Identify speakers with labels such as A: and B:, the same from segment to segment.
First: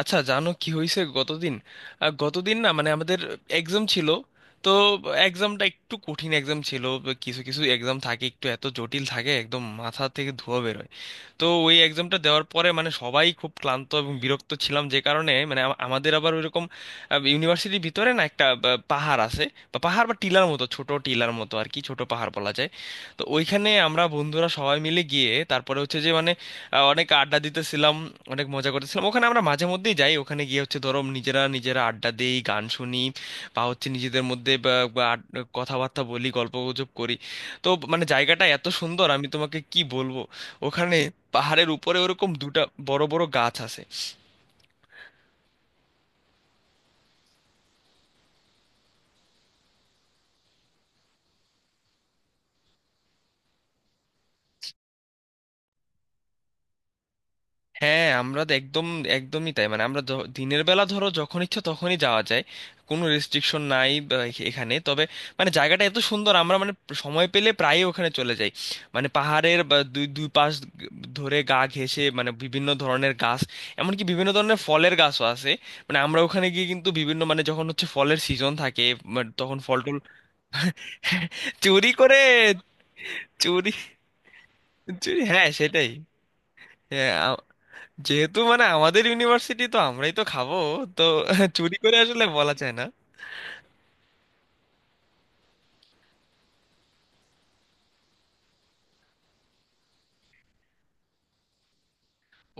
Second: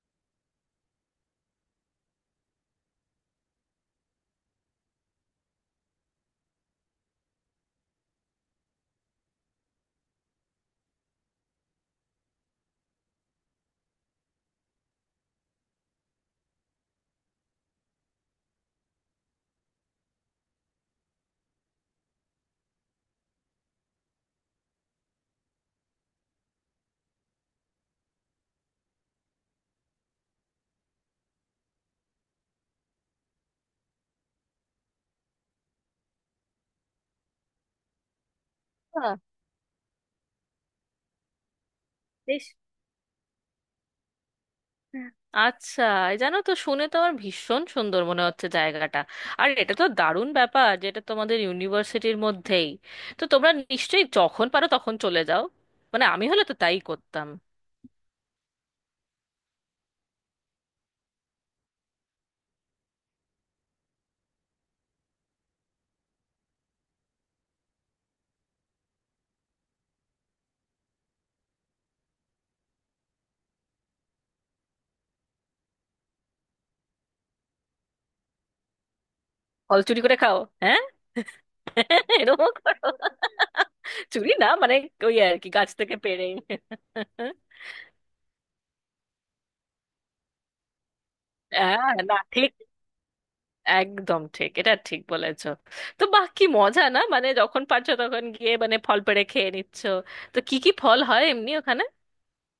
A: আচ্ছা, জানো কি হয়েছে গতদিন? গতদিন না, মানে আমাদের এক্সাম ছিল। তো এক্সামটা একটু কঠিন এক্সাম ছিল। কিছু কিছু এক্সাম থাকে একটু এত জটিল থাকে, একদম মাথা থেকে ধোঁয়া বেরোয়। তো ওই এক্সামটা দেওয়ার পরে মানে সবাই খুব ক্লান্ত এবং বিরক্ত ছিলাম, যে কারণে মানে আমাদের আবার ওইরকম ইউনিভার্সিটির ভিতরে না একটা পাহাড় আছে, বা পাহাড় বা টিলার মতো, ছোট টিলার মতো আর কি, ছোট পাহাড় বলা যায়। তো ওইখানে আমরা বন্ধুরা সবাই মিলে গিয়ে তারপরে হচ্ছে যে মানে অনেক আড্ডা দিতেছিলাম, অনেক মজা করতেছিলাম। ওখানে আমরা মাঝে মধ্যেই যাই, ওখানে গিয়ে হচ্ছে ধরো নিজেরা নিজেরা আড্ডা দিই, গান শুনি, বা হচ্ছে নিজেদের মধ্যে বা- বা আড- কথাবার্তা বলি, গল্পগুজব করি। তো মানে জায়গাটা এত সুন্দর
B: বাহ,
A: আমি তোমাকে কি বলবো। ওখানে পাহাড়ের উপরে ওরকম
B: বেশ।
A: দুটা বড় বড় গাছ আছে।
B: হ্যাঁ। আচ্ছা, এই জানো তো, শুনে তো আমার ভীষণ সুন্দর মনে হচ্ছে জায়গাটা। আর এটা তো দারুণ ব্যাপার, যেটা তোমাদের ইউনিভার্সিটির মধ্যেই। তো তোমরা নিশ্চয়ই যখন পারো তখন চলে যাও। আমি হলে তো তাই করতাম।
A: হ্যাঁ, আমরা তো একদম একদমই তাই, মানে আমরা দিনের বেলা ধরো যখন ইচ্ছা তখনই যাওয়া যায়, কোনো রেস্ট্রিকশন নাই বা এখানে। তবে মানে জায়গাটা এত সুন্দর, আমরা মানে সময় পেলে প্রায়ই ওখানে চলে যাই। মানে পাহাড়ের বা দুই দুই পাশ গ- ধরে গা ঘেঁষে মানে বিভিন্ন ধরনের গাছ, এমনকি বিভিন্ন ধরনের ফলের গাছও আছে। মানে আমরা ওখানে গিয়ে কিন্তু বিভিন্ন মানে যখন হচ্ছে ফলের সিজন থাকে, মানে তখন ফল
B: ফল
A: টল।
B: চুরি করে খাও? হ্যাঁ,
A: চুরি করে।
B: এরকম করো?
A: চুরি।
B: চুরি না ওই
A: চুরি
B: আর কি,
A: হ্যাঁ
B: গাছ
A: সেটাই।
B: থেকে পেড়ে।
A: হ্যাঁ, যেহেতু মানে আমাদের ইউনিভার্সিটি তো আমরাই তো খাবো, তো চুরি
B: হ্যাঁ,
A: করে
B: না
A: আসলে
B: ঠিক।
A: বলা যায় না।
B: একদম ঠিক, এটা ঠিক বলেছো। তো বাহ, কি মজা না, যখন পারছো তখন গিয়ে ফল পেড়ে খেয়ে নিচ্ছ। তো কি কি ফল হয় এমনি ওখানে?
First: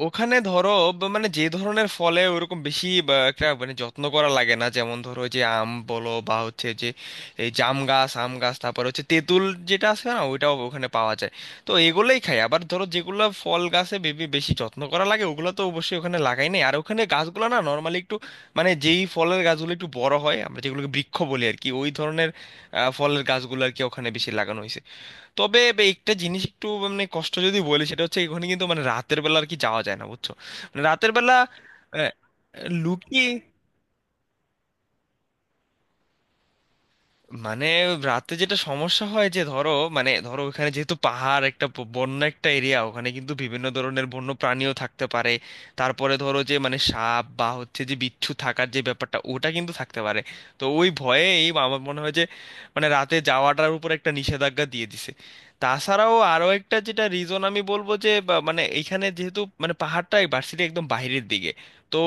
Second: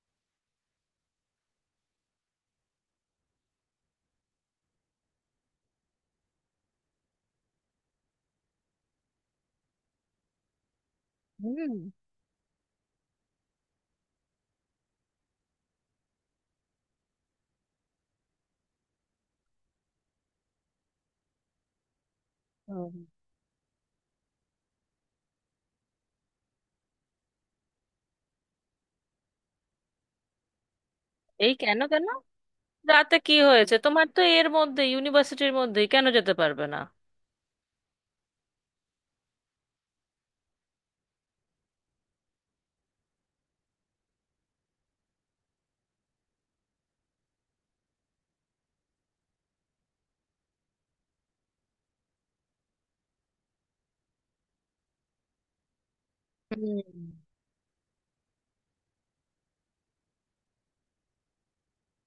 A: ওখানে ধরো মানে যে ধরনের ফলে ওরকম বেশি বা, একটা মানে যত্ন করা লাগে না, যেমন ধরো যে আম বলো বা হচ্ছে যে এই জাম গাছ, আম গাছ, তারপর হচ্ছে তেঁতুল, যেটা আছে না, ওইটাও ওখানে পাওয়া যায়।
B: হুম।
A: তো এগুলোই খাই। আবার ধরো যেগুলো ফল গাছে বেবি বেশি যত্ন করা লাগে ওগুলো তো অবশ্যই ওখানে লাগাই নাই। আর ওখানে গাছগুলো না নর্মালি একটু মানে যেই ফলের গাছগুলো একটু বড় হয়, আমরা যেগুলোকে বৃক্ষ বলি আর কি, ওই ধরনের
B: হুম।
A: ফলের গাছগুলো আর কি ওখানে বেশি লাগানো হয়েছে। তবে একটা জিনিস একটু মানে কষ্ট যদি বলি, সেটা হচ্ছে এখানে কিন্তু মানে রাতের বেলা আর কি যাওয়া যায় না, বুঝছো? মানে রাতের বেলা
B: এই কেন, কেন?
A: আহ,
B: রাতে
A: লুকিয়ে,
B: কি হয়েছে তোমার? তো এর মধ্যে, ইউনিভার্সিটির মধ্যে কেন যেতে পারবে না?
A: মানে রাতে যেটা সমস্যা হয় যে ধরো মানে ধরো ওখানে যেহেতু পাহাড় একটা বন্য একটা এরিয়া, ওখানে কিন্তু বিভিন্ন ধরনের বন্য প্রাণীও থাকতে পারে। তারপরে ধরো যে মানে সাপ বা হচ্ছে যে বিচ্ছু থাকার যে ব্যাপারটা ওটা কিন্তু থাকতে পারে। তো ওই ভয়ে এই আমার মনে হয় যে মানে রাতে যাওয়াটার উপর একটা নিষেধাজ্ঞা দিয়ে দিছে। তাছাড়াও আরো একটা
B: হুম।
A: যেটা রিজন আমি বলবো যে বা মানে এখানে যেহেতু মানে পাহাড়টা ভার্সিটি একদম বাইরের দিকে, তো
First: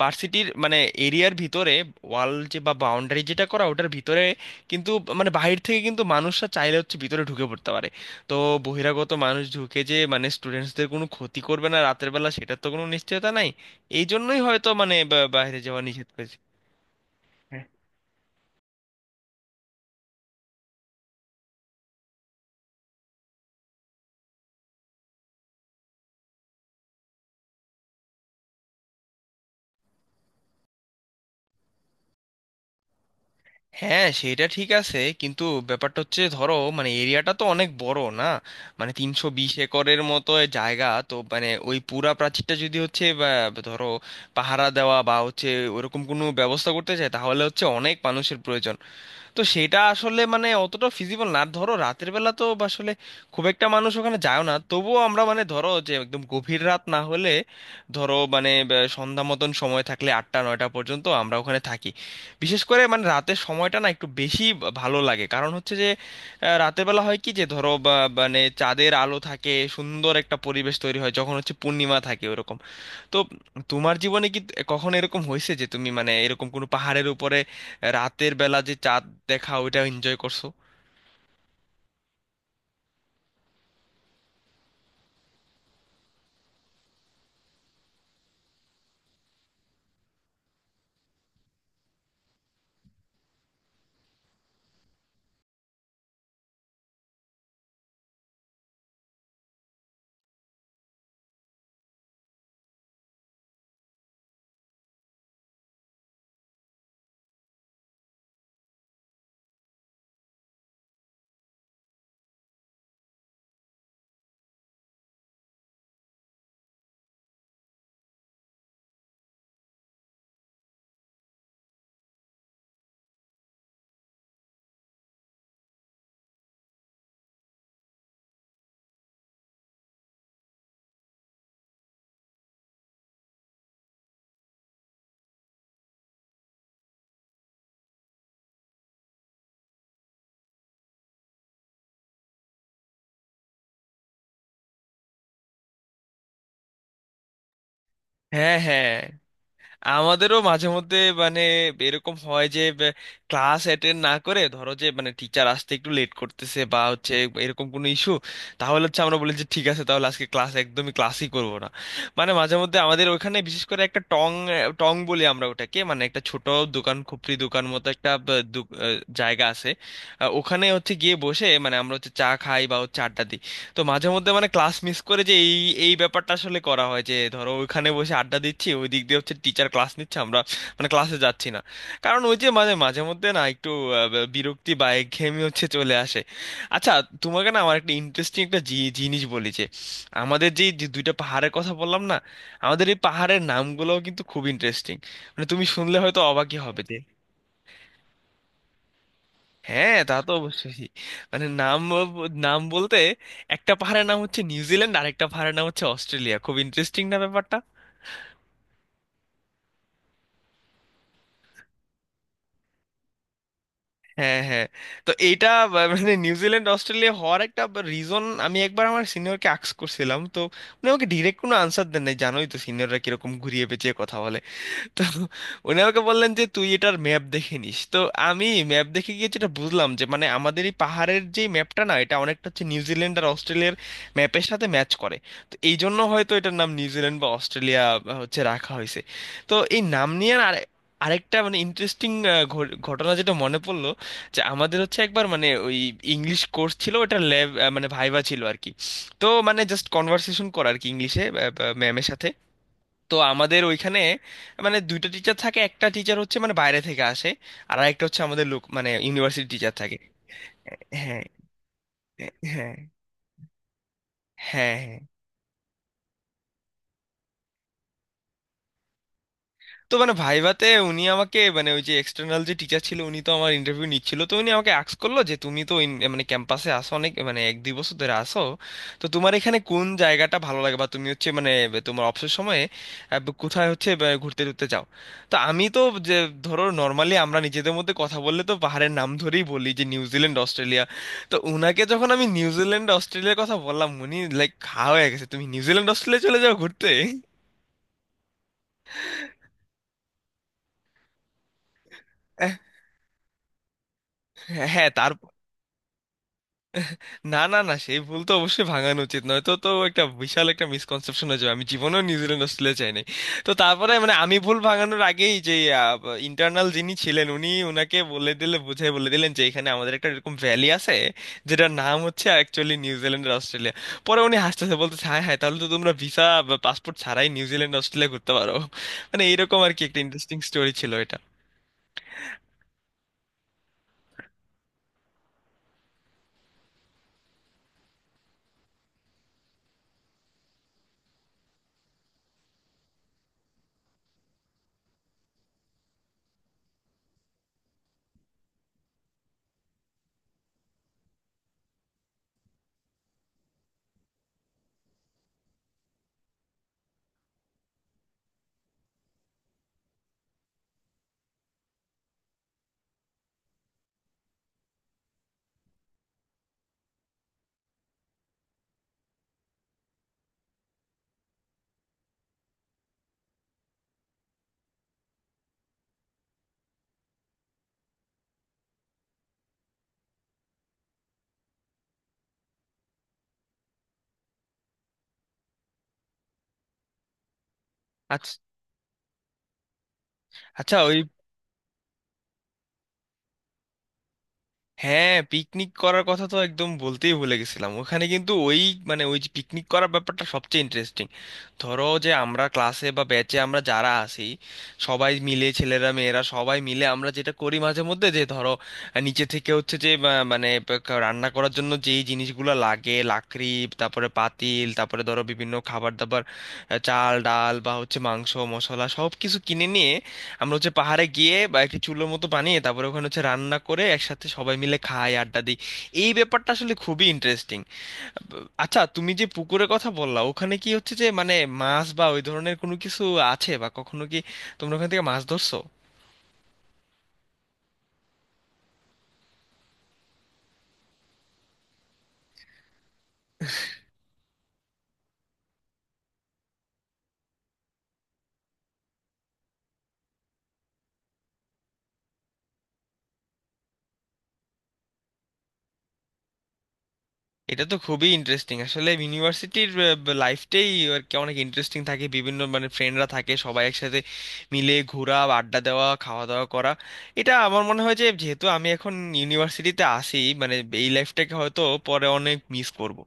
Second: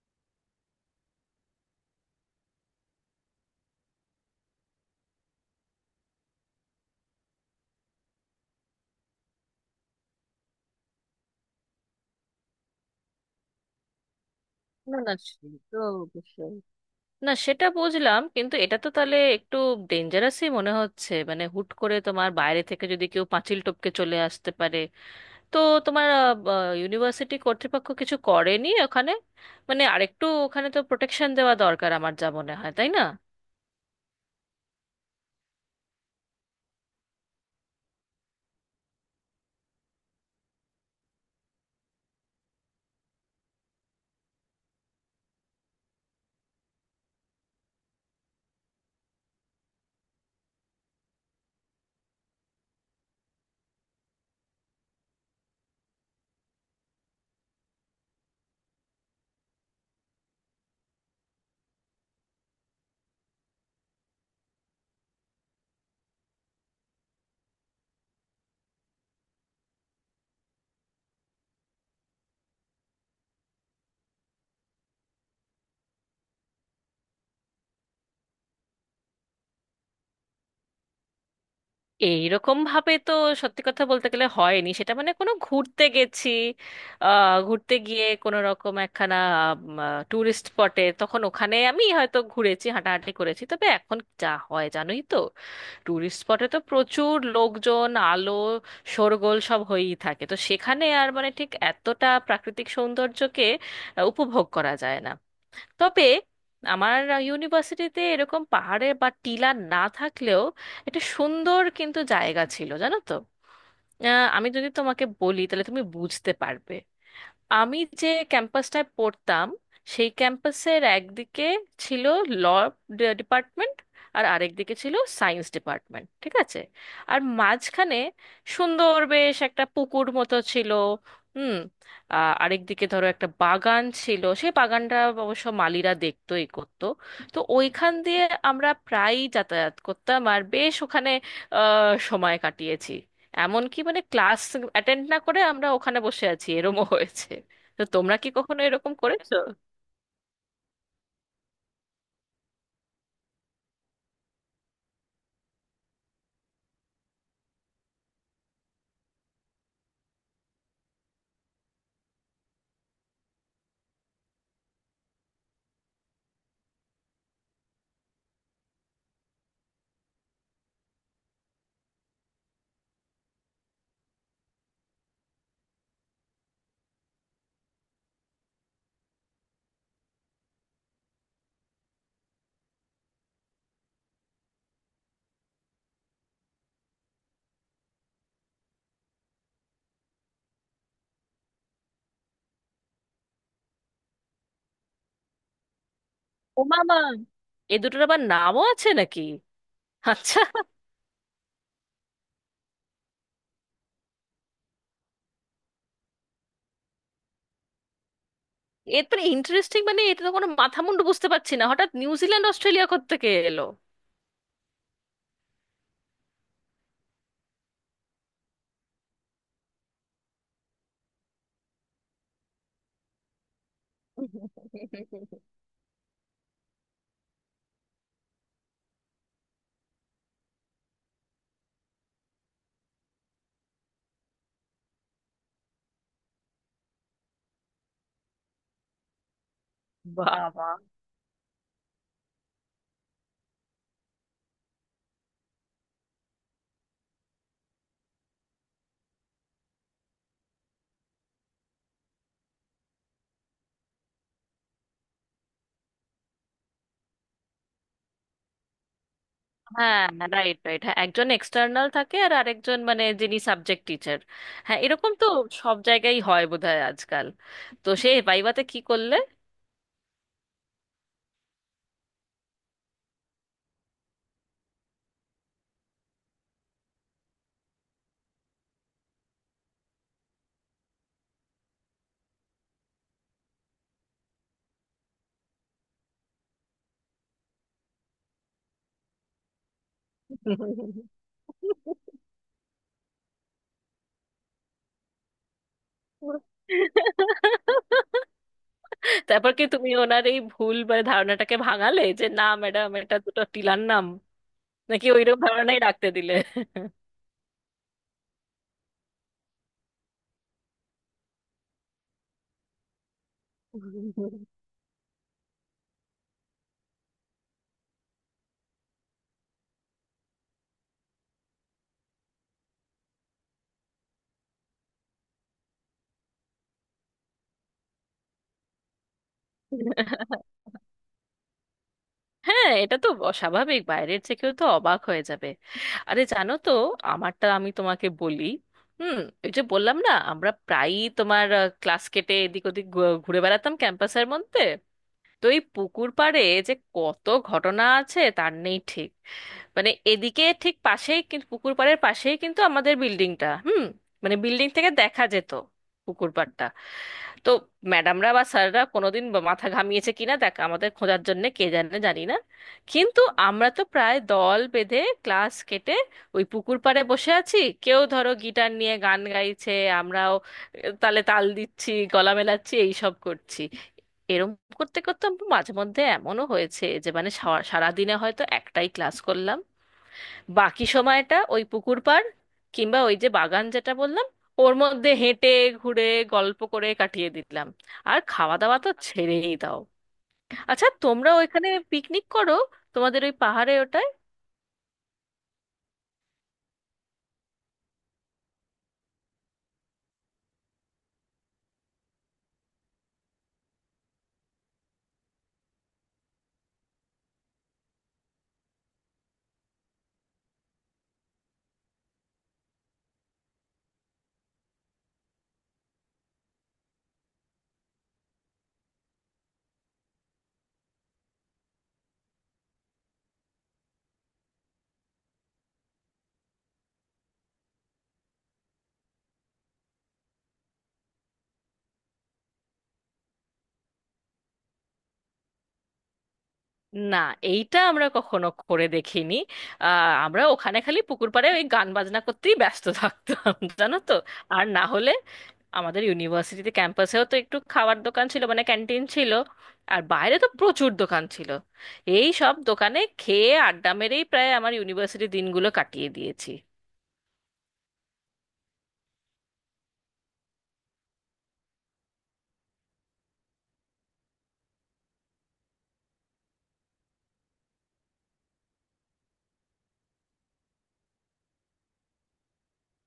A: ভার্সিটির মানে এরিয়ার ভিতরে ওয়াল যে বা বাউন্ডারি যেটা করা ওটার ভিতরে, কিন্তু মানে বাহির থেকে কিন্তু মানুষরা চাইলে হচ্ছে ভিতরে ঢুকে পড়তে পারে। তো বহিরাগত মানুষ ঢুকে যে মানে স্টুডেন্টসদের কোনো ক্ষতি করবে না রাতের বেলা সেটার তো কোনো নিশ্চয়তা নাই। এই জন্যই হয়তো মানে
B: না না, সে
A: বাইরে
B: তো
A: যাওয়া নিষেধ করেছে।
B: অবশ্যই। না,
A: হ্যাঁ।
B: সেটা বুঝলাম, কিন্তু এটা তো তাহলে একটু ডেঞ্জারাসই মনে হচ্ছে। হুট করে তোমার বাইরে থেকে যদি কেউ পাঁচিল টপকে চলে আসতে পারে, তো তোমার ইউনিভার্সিটি কর্তৃপক্ষ কিছু করেনি ওখানে? আরেকটু ওখানে তো প্রোটেকশন দেওয়া দরকার, আমার যা মনে হয়, তাই না?
A: হ্যাঁ, সেটা ঠিক আছে, কিন্তু ব্যাপারটা হচ্ছে ধরো মানে এরিয়াটা তো অনেক বড় না, মানে 320 একরের মতো এ জায়গা, তো মানে ওই পুরা প্রাচীরটা যদি হচ্ছে বা, ধরো পাহারা দেওয়া বা হচ্ছে ওরকম কোনো ব্যবস্থা করতে চায় তাহলে হচ্ছে অনেক মানুষের প্রয়োজন। তো সেটা আসলে মানে অতটা ফিজিবল না। ধরো রাতের বেলা তো আসলে খুব একটা মানুষ ওখানে যায় না, তবুও আমরা মানে ধরো যে একদম গভীর রাত না হলে, ধরো মানে সন্ধ্যা মতন সময় থাকলে 8টা 9টা পর্যন্ত আমরা ওখানে থাকি। বিশেষ করে মানে রাতের সময়টা না একটু বেশি ভালো লাগে, কারণ হচ্ছে যে রাতের বেলা হয় কি যে ধরো মানে চাঁদের আলো থাকে, সুন্দর একটা পরিবেশ তৈরি হয় যখন হচ্ছে পূর্ণিমা থাকে ওরকম। তো তোমার জীবনে কি কখনো এরকম হয়েছে যে তুমি মানে এরকম কোনো পাহাড়ের উপরে রাতের বেলা যে চাঁদ দেখা ওইটা এনজয় করছো?
B: এইরকম ভাবে তো সত্যি কথা বলতে গেলে হয়নি সেটা। কোনো ঘুরতে গেছি, ঘুরতে গিয়ে কোনো রকম একখানা ট্যুরিস্ট স্পটে, তখন ওখানে আমি হয়তো ঘুরেছি, হাঁটাহাঁটি করেছি। তবে এখন যা হয় জানোই তো, টুরিস্ট স্পটে তো প্রচুর লোকজন, আলো, শোরগোল সব হয়েই থাকে। তো সেখানে আর ঠিক এতটা প্রাকৃতিক সৌন্দর্যকে উপভোগ করা যায় না। তবে আমার ইউনিভার্সিটিতে এরকম পাহাড়ে বা টিলা না থাকলেও একটা সুন্দর কিন্তু জায়গা ছিল জানো তো। আমি যদি তোমাকে বলি তাহলে তুমি বুঝতে পারবে। আমি যে ক্যাম্পাসটায় পড়তাম, সেই ক্যাম্পাসের একদিকে ছিল ল ডিপার্টমেন্ট, আর আরেকদিকে ছিল সায়েন্স ডিপার্টমেন্ট, ঠিক আছে? আর মাঝখানে সুন্দর বেশ একটা পুকুর মতো ছিল। হুম। আরেকদিকে ধরো একটা বাগান ছিল। সেই বাগানটা অবশ্য মালিরা দেখতো, এই করতো। তো ওইখান দিয়ে আমরা প্রায়ই যাতায়াত করতাম, আর বেশ ওখানে সময় কাটিয়েছি। এমনকি ক্লাস অ্যাটেন্ড না করে আমরা ওখানে বসে আছি, এরমও হয়েছে। তো তোমরা কি
A: হ্যাঁ
B: কখনো এরকম
A: হ্যাঁ,
B: করেছো?
A: আমাদেরও মাঝে মধ্যে মানে এরকম হয় যে ক্লাস অ্যাটেন্ড না করে ধরো যে মানে টিচার আসতে একটু লেট করতেছে বা হচ্ছে এরকম কোনো ইস্যু, তাহলে হচ্ছে আমরা বলি যে ঠিক আছে তাহলে আজকে ক্লাস একদমই ক্লাসই করব না। মানে মাঝে মধ্যে আমাদের ওখানে বিশেষ করে একটা টং, টং বলি আমরা ওটাকে, মানে একটা ছোট দোকান, খুপড়ি দোকান মতো একটা জায়গা আছে। ওখানে হচ্ছে গিয়ে বসে মানে আমরা হচ্ছে চা খাই বা হচ্ছে আড্ডা দিই। তো মাঝে মধ্যে মানে ক্লাস মিস করে যে এই এই ব্যাপারটা আসলে করা হয় যে ধরো ওইখানে বসে আড্ডা দিচ্ছি, ওই দিক দিয়ে হচ্ছে টিচার ক্লাস নিচ্ছে, আমরা মানে ক্লাসে যাচ্ছি না। কারণ ওই যে মানে মাঝে মধ্যে না একটু বিরক্তি বা একঘেয়েমি হচ্ছে চলে আসে। আচ্ছা, তোমাকে না আমার একটা ইন্টারেস্টিং একটা জিনিস বলি যে আমাদের যে যে দুইটা পাহাড়ের কথা বললাম না, আমাদের এই পাহাড়ের নামগুলোও কিন্তু খুব ইন্টারেস্টিং। মানে তুমি শুনলে হয়তো অবাকই
B: ও
A: হবে।
B: মামা, এ দুটোর আবার নামও আছে নাকি?
A: হ্যাঁ তা তো
B: আচ্ছা,
A: অবশ্যই। মানে নাম নাম বলতে, একটা পাহাড়ের নাম হচ্ছে নিউজিল্যান্ড আর একটা পাহাড়ের নাম হচ্ছে অস্ট্রেলিয়া। খুব ইন্টারেস্টিং না ব্যাপারটা?
B: এর তো ইন্টারেস্টিং, এটা তো কোনো মাথা মুন্ডু বুঝতে পারছি না। হঠাৎ নিউজিল্যান্ড অস্ট্রেলিয়া কোত্থেকে এলো?
A: হ্যাঁ হ্যাঁ। তো এইটা মানে নিউজিল্যান্ড অস্ট্রেলিয়া হওয়ার একটা রিজন আমি একবার আমার সিনিয়রকে আক্স করছিলাম। তো উনি আমাকে ডিরেক্ট কোনো আনসার দেন নাই, জানোই তো সিনিয়ররা কিরকম ঘুরিয়ে পেঁচিয়ে কথা বলে। তো উনি আমাকে বললেন যে তুই এটার ম্যাপ দেখে নিস। তো আমি ম্যাপ দেখে গিয়ে যেটা বুঝলাম যে মানে আমাদের এই পাহাড়ের যে ম্যাপটা না এটা অনেকটা হচ্ছে নিউজিল্যান্ড আর অস্ট্রেলিয়ার ম্যাপের সাথে ম্যাচ করে। তো এই জন্য হয়তো এটার নাম নিউজিল্যান্ড বা অস্ট্রেলিয়া হচ্ছে রাখা হয়েছে। তো এই নাম নিয়ে আর
B: বাবা।
A: আরেকটা মানে ইন্টারেস্টিং ঘটনা যেটা মনে পড়লো, যে আমাদের হচ্ছে একবার মানে ওই ইংলিশ কোর্স ছিল, ওটার ল্যাব মানে ভাইভা ছিল আর কি। তো মানে জাস্ট কনভারসেশন করা আর কি ইংলিশে ম্যামের সাথে। তো আমাদের ওইখানে মানে দুইটা টিচার থাকে, একটা টিচার হচ্ছে মানে বাইরে থেকে আসে, আর একটা হচ্ছে আমাদের লোক মানে ইউনিভার্সিটি টিচার থাকে।
B: হ্যাঁ, রাইট, রাইট, হ্যাঁ,
A: হ্যাঁ
B: একজন এক্সটার্নাল থাকে,
A: হ্যাঁ।
B: আর
A: হ্যাঁ
B: আরেকজন যিনি সাবজেক্ট টিচার।
A: হ্যাঁ
B: হ্যাঁ,
A: হ্যাঁ।
B: এরকম তো সব জায়গায় হয় বোধহয় আজকাল। তো সে ভাইভাতে কি করলে?
A: তো মানে ভাইভাতে উনি আমাকে মানে ওই যে এক্সটার্নাল যে টিচার ছিল উনি তো আমার ইন্টারভিউ নিচ্ছিল, তো উনি আমাকে আস্ক করলো যে তুমি তো মানে ক্যাম্পাসে আসো অনেক, মানে 1 2 বছর ধরে আসো, তো তোমার এখানে কোন জায়গাটা ভালো লাগে বা তুমি হচ্ছে মানে তোমার অবসর সময়ে কোথায় হচ্ছে ঘুরতে টুরতে যাও। তো আমি তো যে ধরো নর্মালি আমরা নিজেদের মধ্যে কথা বললে তো পাহাড়ের নাম ধরেই বলি যে নিউজিল্যান্ড অস্ট্রেলিয়া। তো উনাকে যখন আমি নিউজিল্যান্ড অস্ট্রেলিয়ার কথা বললাম, উনি লাইক খা হয়ে গেছে তুমি নিউজিল্যান্ড অস্ট্রেলিয়া চলে যাও ঘুরতে।
B: তারপর কি তুমি ওনার এই ভুল বা ধারণাটাকে ভাঙালে যে, না ম্যাডাম, এটা দুটো টিলার নাম,
A: হ্যাঁ।
B: নাকি ওইরকম ধারণাই রাখতে দিলে?
A: না না না, সেই ভুল তো অবশ্যই ভাঙানো উচিত, নয়তো তো একটা বিশাল একটা মিসকনসেপশন হয়ে যাবে, আমি জীবনেও নিউজিল্যান্ড অস্ট্রেলিয়া চাইনি। তো তারপরে মানে আমি ভুল ভাঙানোর আগেই যে ইন্টারনাল যিনি ছিলেন উনি ওনাকে বলে দিলে বুঝাই বলে দিলেন যে এখানে আমাদের একটা এরকম ভ্যালি আছে যেটার নাম হচ্ছে অ্যাকচুয়ালি নিউজিল্যান্ড আর অস্ট্রেলিয়া। পরে উনি হাসতেছে বলতেছে হ্যাঁ হ্যাঁ তাহলে তো তোমরা ভিসা বা পাসপোর্ট ছাড়াই নিউজিল্যান্ড অস্ট্রেলিয়া ঘুরতে পারো। মানে এইরকম আর কি একটা ইন্টারেস্টিং স্টোরি ছিল এটা।
B: হ্যাঁ, এটা তো অস্বাভাবিক, বাইরের যে কেউ তো অবাক হয়ে যাবে। আরে জানো তো, আমারটা আমি তোমাকে বলি। হুম। ওই যে বললাম না, আমরা প্রায়ই তোমার ক্লাস কেটে এদিক ওদিক ঘুরে বেড়াতাম ক্যাম্পাসের মধ্যে। তো এই পুকুর পাড়ে যে কত ঘটনা আছে তার নেই ঠিক। এদিকে ঠিক পাশেই, কিন্তু পুকুর পাড়ের পাশেই কিন্তু আমাদের বিল্ডিংটা। হুম। মানে বিল্ডিং থেকে দেখা যেত পুকুর পাড়টা। তো ম্যাডামরা বা স্যাররা কোনোদিন বা মাথা ঘামিয়েছে কিনা দেখ, আমাদের খোঁজার জন্য, কে জানে, জানি না। কিন্তু আমরা তো প্রায় দল বেঁধে ক্লাস কেটে ওই পুকুর পাড়ে বসে আছি, কেউ ধরো গিটার নিয়ে গান গাইছে, আমরাও তালে তাল দিচ্ছি, গলা মেলাচ্ছি, এইসব করছি। এরম করতে করতে আমার মাঝে মধ্যে এমনও হয়েছে যে সারাদিনে হয়তো একটাই ক্লাস করলাম, বাকি সময়টা ওই পুকুর পাড়, কিংবা ওই যে বাগান যেটা বললাম, ওর মধ্যে হেঁটে, ঘুরে, গল্প করে কাটিয়ে দিলাম। আর
A: আচ্ছা,
B: খাওয়া দাওয়া তো ছেড়েই দাও।
A: আচ্ছা
B: আচ্ছা,
A: ওই,
B: তোমরা ওইখানে পিকনিক করো? তোমাদের ওই পাহাড়ে, ওটায়?
A: হ্যাঁ পিকনিক করার কথা তো একদম বলতেই ভুলে গেছিলাম। ওখানে কিন্তু ওই মানে ওই যে পিকনিক করার ব্যাপারটা সবচেয়ে ইন্টারেস্টিং। ধরো যে আমরা ক্লাসে বা ব্যাচে আমরা যারা আছি সবাই মিলে, ছেলেরা মেয়েরা সবাই মিলে আমরা যেটা করি মাঝে মধ্যে যে ধরো নিচে থেকে হচ্ছে যে মানে রান্না করার জন্য যেই জিনিসগুলো লাগে, লাকড়ি, তারপরে পাতিল, তারপরে ধরো বিভিন্ন খাবার দাবার, চাল ডাল বা হচ্ছে মাংস মশলা সব কিছু কিনে নিয়ে আমরা হচ্ছে পাহাড়ে গিয়ে বা একটি চুলোর মতো বানিয়ে, তারপরে ওখানে হচ্ছে রান্না করে একসাথে সবাই মিলে খাই, আড্ডা দিই। এই ব্যাপারটা আসলে খুবই ইন্টারেস্টিং। আচ্ছা, তুমি যে পুকুরের কথা বললা, ওখানে কি হচ্ছে যে মানে মাছ বা ওই ধরনের কোনো কিছু আছে, বা কখনো কি তোমরা ওখান থেকে মাছ ধরছো?
B: না, এইটা আমরা কখনো করে দেখিনি। আহ, আমরা ওখানে খালি পুকুর পাড়ে ওই গান বাজনা করতেই ব্যস্ত থাকতাম, জানো তো। আর না হলে আমাদের ইউনিভার্সিটিতে ক্যাম্পাসেও তো একটু খাবার দোকান ছিল, মানে ক্যান্টিন ছিল। আর বাইরে তো প্রচুর দোকান ছিল। এই সব দোকানে খেয়ে আড্ডা মেরেই প্রায় আমার ইউনিভার্সিটি দিনগুলো কাটিয়ে দিয়েছি।
A: এটা তো খুবই ইন্টারেস্টিং আসলে ইউনিভার্সিটির লাইফটাই আর কি, অনেক ইন্টারেস্টিং থাকে, বিভিন্ন মানে ফ্রেন্ডরা থাকে সবাই একসাথে মিলে ঘোরা, আড্ডা দেওয়া, খাওয়া দাওয়া করা। এটা আমার মনে হয় যে যেহেতু আমি এখন ইউনিভার্সিটিতে আসি মানে এই লাইফটাকে হয়তো পরে অনেক মিস করব।